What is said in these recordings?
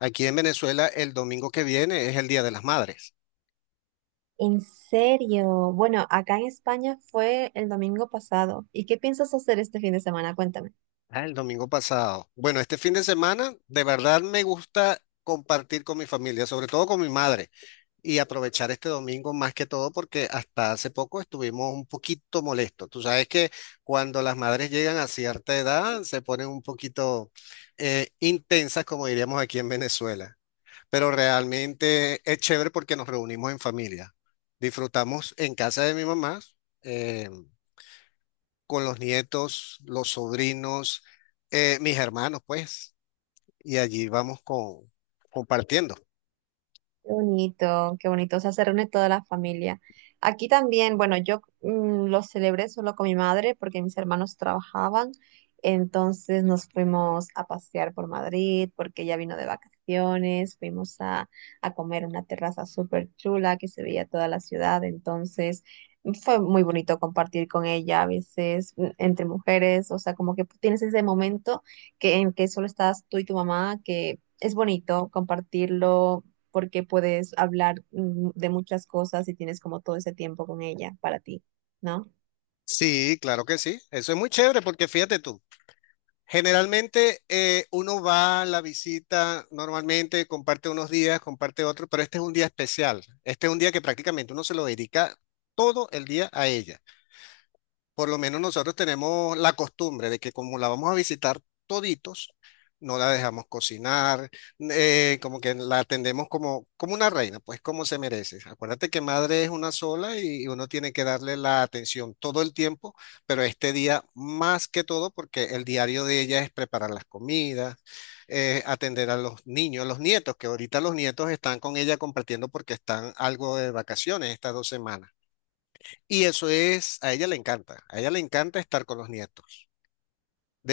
Aquí en Venezuela el domingo que viene es el Día de las Madres. En serio. Bueno, acá en España fue el domingo pasado. ¿Y qué piensas hacer este fin de semana? Cuéntame. Ah, el domingo pasado. Bueno, este fin de semana de verdad me gusta compartir con mi familia, sobre todo con mi madre, y aprovechar este domingo más que todo porque hasta hace poco estuvimos un poquito molestos. Tú sabes que cuando las madres llegan a cierta edad se ponen un poquito intensas, como diríamos aquí en Venezuela, pero realmente es chévere porque nos reunimos en familia. Disfrutamos en casa de mi mamá, eh, con los nietos, los sobrinos, mis hermanos, pues, y allí vamos compartiendo. Qué bonito, qué bonito. O sea, se reúne toda la familia. Aquí también, bueno, yo lo celebré solo con mi madre porque mis hermanos trabajaban. Entonces nos fuimos a pasear por Madrid porque ella vino de vacaciones. Fuimos a comer en una terraza súper chula que se veía toda la ciudad. Entonces fue muy bonito compartir con ella a veces entre mujeres. O sea, como que tienes ese momento en que solo estás tú y tu mamá, que es bonito compartirlo porque puedes hablar de muchas cosas y tienes como todo ese tiempo con ella para ti, ¿no? Sí, claro que sí. Eso es muy chévere porque fíjate tú. Generalmente uno va a la visita normalmente, comparte unos días, comparte otros, pero este es un día especial. Este es un día que prácticamente uno se lo dedica todo el día a ella. Por lo menos nosotros tenemos la costumbre de que como la vamos a visitar toditos, no la dejamos cocinar, como que la atendemos como una reina, pues como se merece. Acuérdate que madre es una sola y uno tiene que darle la atención todo el tiempo, pero este día más que todo porque el diario de ella es preparar las comidas, atender a los niños, los nietos, que ahorita los nietos están con ella compartiendo porque están algo de vacaciones estas 2 semanas. Y eso es, a ella le encanta, a ella le encanta estar con los nietos.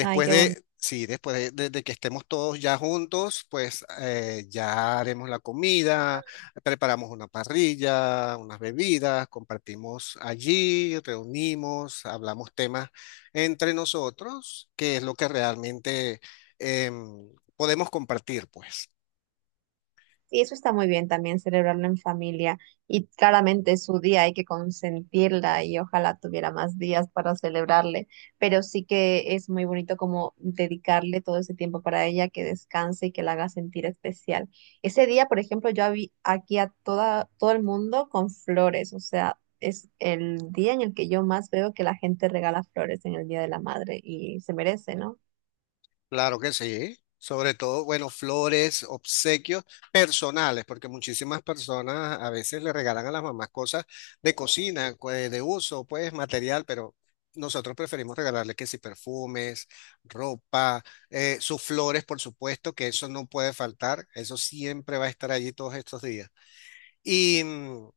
Ay, qué bonito. de, sí, después de, de que estemos todos ya juntos, pues ya haremos la comida, preparamos una parrilla, unas bebidas, compartimos allí, reunimos, hablamos temas entre nosotros, que es lo que realmente em, podemos compartir, pues. Sí, eso está muy bien también, celebrarlo en familia. Y claramente es su día, hay que consentirla y ojalá tuviera más días para celebrarle. Pero sí que es muy bonito como dedicarle todo ese tiempo para ella, que descanse y que la haga sentir especial. Ese día, por ejemplo, yo vi aquí a toda, todo el mundo con flores. O sea, es el día en el que yo más veo que la gente regala flores en el Día de la Madre y se merece, ¿no? Claro que sí. Sobre todo, bueno, flores, obsequios personales, porque muchísimas personas a veces le regalan a las mamás cosas de cocina, pues, de uso, pues material, pero nosotros preferimos regalarle que si perfumes, ropa, sus flores, por supuesto, que eso no puede faltar, eso siempre va a estar allí todos estos días. Y mm,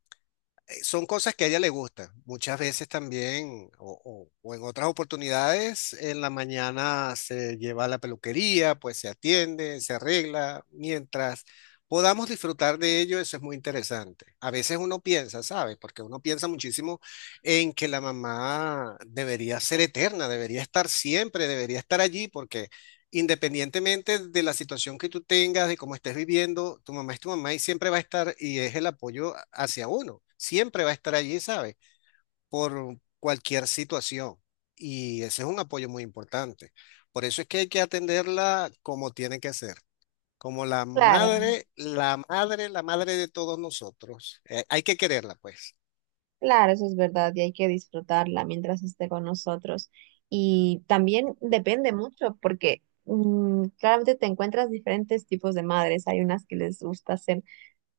eh, son cosas que a ella le gustan. Muchas veces también, o en otras oportunidades, en la mañana se lleva a la peluquería, pues se atiende, se arregla, mientras podamos disfrutar de ello, eso es muy interesante. A veces uno piensa, ¿sabes? Porque uno piensa muchísimo en que la mamá debería ser eterna, debería estar siempre, debería estar allí, porque independientemente de la situación que tú tengas, de cómo estés viviendo, tu mamá es tu mamá y siempre va a estar y es el apoyo hacia uno. Siempre va a estar allí, ¿sabes? Por cualquier situación. Y ese es un apoyo muy importante. Por eso es que hay que atenderla como tiene que ser, como la Claro. madre, la madre, la madre de todos nosotros. Hay que quererla, pues. Claro, eso es verdad y hay que disfrutarla mientras esté con nosotros. Y también depende mucho porque claramente te encuentras diferentes tipos de madres. Hay unas que les gusta hacer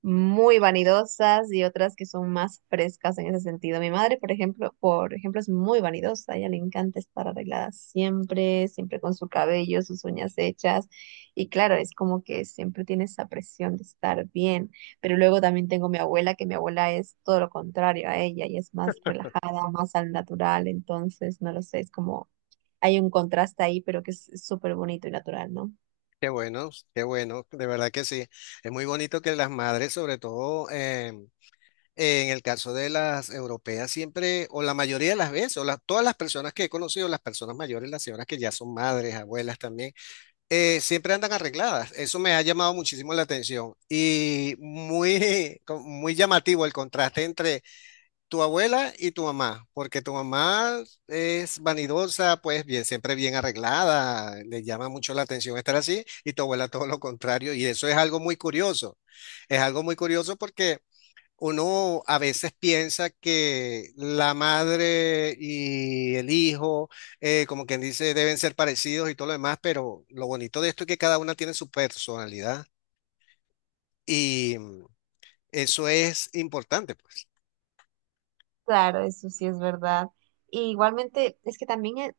muy vanidosas y otras que son más frescas en ese sentido. Mi madre, por ejemplo, es muy vanidosa, a ella le encanta estar arreglada siempre, siempre con su cabello, sus uñas hechas y claro, es como que siempre tiene esa presión de estar bien, pero luego también tengo mi abuela, que mi abuela es todo lo contrario a ella y es más relajada, más al natural, entonces no lo sé, es como hay un contraste ahí, pero que es súper bonito y natural, ¿no? Qué bueno, de verdad que sí. Es muy bonito que las madres, sobre todo, en el caso de las europeas, siempre, o la mayoría de las veces, o todas las personas que he conocido, las personas mayores, las señoras que ya son madres, abuelas también, siempre andan arregladas. Eso me ha llamado muchísimo la atención y muy, muy llamativo el contraste entre tu abuela y tu mamá, porque tu mamá es vanidosa, pues bien, siempre bien arreglada, le llama mucho la atención estar así, y tu abuela todo lo contrario, y eso es algo muy curioso. Es algo muy curioso porque uno a veces piensa que la madre y el hijo, como quien dice, deben ser parecidos y todo lo demás, pero lo bonito de esto es que cada una tiene su personalidad y eso es importante, pues. Claro, eso sí es verdad. Y igualmente, es que también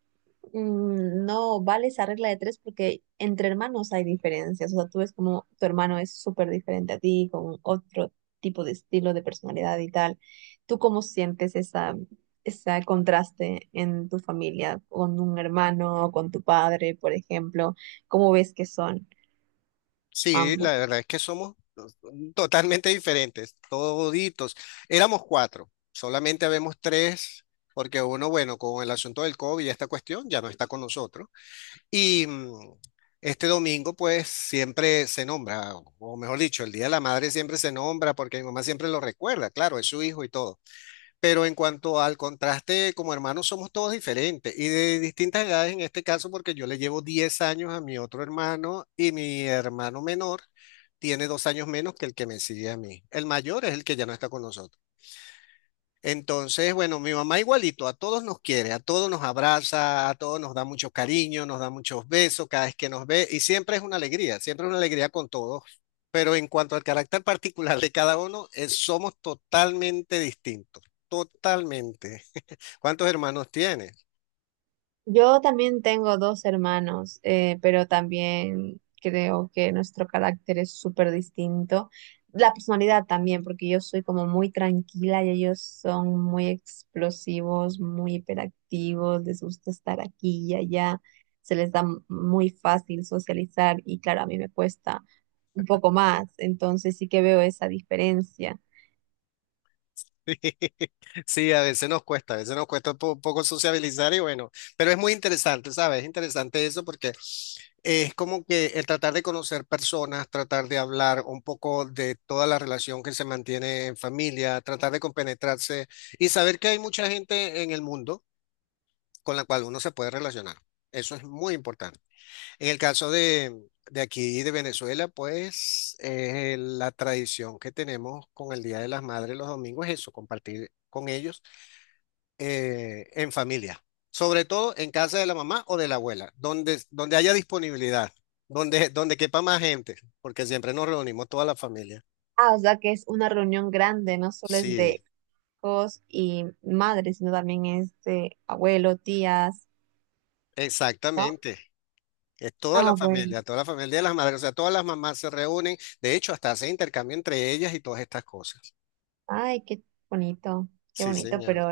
Mm, No vale esa regla de tres porque entre hermanos hay diferencias. O sea, tú ves como tu hermano es súper diferente a ti, con otro tipo de estilo de personalidad y tal. ¿Tú cómo sientes ese contraste en tu familia, con un hermano, con tu padre, por ejemplo? ¿Cómo ves que son Sí, ambos? la verdad es que somos totalmente diferentes, toditos. Éramos cuatro, solamente habemos tres, porque uno, bueno, con el asunto del COVID y esta cuestión, ya no está con nosotros. Y este domingo, pues, siempre se nombra, o mejor dicho, el Día de la Madre siempre se nombra porque mi mamá siempre lo recuerda, claro, es su hijo y todo. Pero en cuanto al contraste, como hermanos somos todos diferentes y de distintas edades en este caso, porque yo le llevo 10 años a mi otro hermano y mi hermano menor tiene 2 años menos que el que me sigue a mí. El mayor es el que ya no está con nosotros. Entonces, bueno, mi mamá igualito, a todos nos quiere, a todos nos abraza, a todos nos da mucho cariño, nos da muchos besos cada vez que nos ve y siempre es una alegría, siempre es una alegría con todos. Pero en cuanto al carácter particular de cada uno, somos totalmente distintos, totalmente. ¿Cuántos hermanos tienes? Yo también tengo dos hermanos, pero también creo que nuestro carácter es súper distinto. La personalidad también, porque yo soy como muy tranquila y ellos son muy explosivos, muy hiperactivos, les gusta estar aquí y allá, se les da muy fácil socializar y claro, a mí me cuesta un poco más, entonces sí que veo esa diferencia. Sí, a veces nos cuesta, a veces nos cuesta un poco sociabilizar y bueno, pero es muy interesante, ¿sabes? Es interesante eso porque es como que el tratar de conocer personas, tratar de hablar un poco de toda la relación que se mantiene en familia, tratar de compenetrarse y saber que hay mucha gente en el mundo con la cual uno se puede relacionar. Eso es muy importante. En el caso de aquí, de Venezuela, pues la tradición que tenemos con el Día de las Madres los domingos es eso, compartir con ellos en familia, sobre todo en casa de la mamá o de la abuela, donde haya disponibilidad, donde quepa más gente, porque siempre nos reunimos toda la familia. Ah, o sea que es una reunión grande, no solo es de Sí, hijos y madres, sino también es de abuelo, tías, ¿no? exactamente. Es Ah, bueno. Toda la familia de las madres, o sea, todas las mamás se reúnen, de hecho, hasta hacen intercambio entre ellas y todas estas cosas. Ay, qué Sí, bonito, señor. pero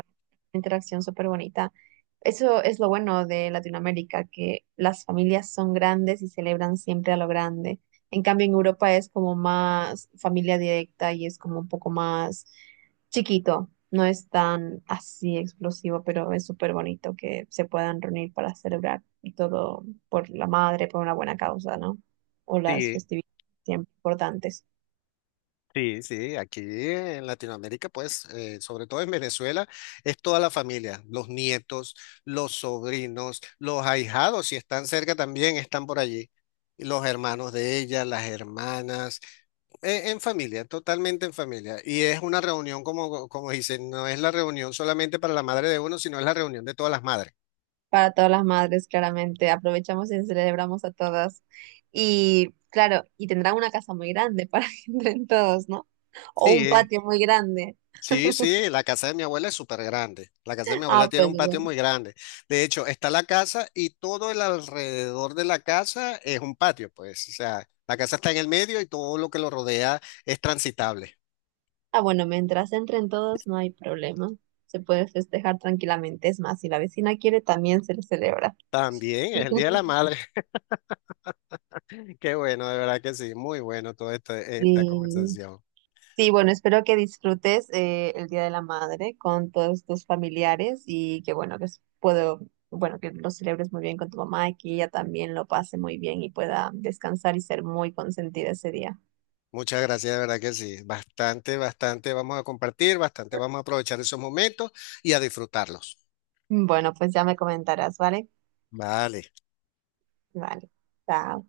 interacción súper bonita. Eso es lo bueno de Latinoamérica, que las familias son grandes y celebran siempre a lo grande. En cambio, en Europa es como más familia directa y es como un poco más chiquito. No es tan así explosivo, pero es súper bonito que se puedan reunir para celebrar y todo por la madre, por una buena causa, ¿no? O las Sí. festividades siempre importantes. Sí, sí, aquí en Latinoamérica, pues, sobre todo en Venezuela, es toda la familia, los nietos, los sobrinos, los ahijados, si están cerca también, están por allí, y los hermanos de ella, las hermanas, en familia, totalmente en familia. Y es una reunión, como dicen, no es la reunión solamente para la madre de uno, sino es la reunión de todas las madres. Para todas las madres, claramente. Aprovechamos y celebramos a todas. Y claro, y tendrán una casa muy grande para que entren todos, ¿no? O un Sí, patio muy grande. Sí, sí, la casa de mi abuela es súper grande. La casa de mi abuela Ah, tiene pues un patio muy bueno. grande. De hecho, está la casa y todo el alrededor de la casa es un patio, pues. O sea, la casa está en el medio y todo lo que lo rodea es transitable. Ah, bueno, mientras entren todos no hay problema. Se puede festejar tranquilamente. Es más, si la vecina quiere, también se le celebra. También es el Día de la Madre. Qué bueno, de verdad que sí. Muy bueno toda esta Sí. conversación. Sí, bueno, espero que disfrutes el Día de la Madre con todos tus familiares y que bueno, bueno, que lo celebres muy bien con tu mamá y que ella también lo pase muy bien y pueda descansar y ser muy consentida ese día. Muchas gracias, de verdad que sí. Bastante, bastante vamos a compartir, bastante vamos a aprovechar esos momentos y a disfrutarlos. Bueno, pues ya me comentarás, ¿vale? Vale. Vale. Chao.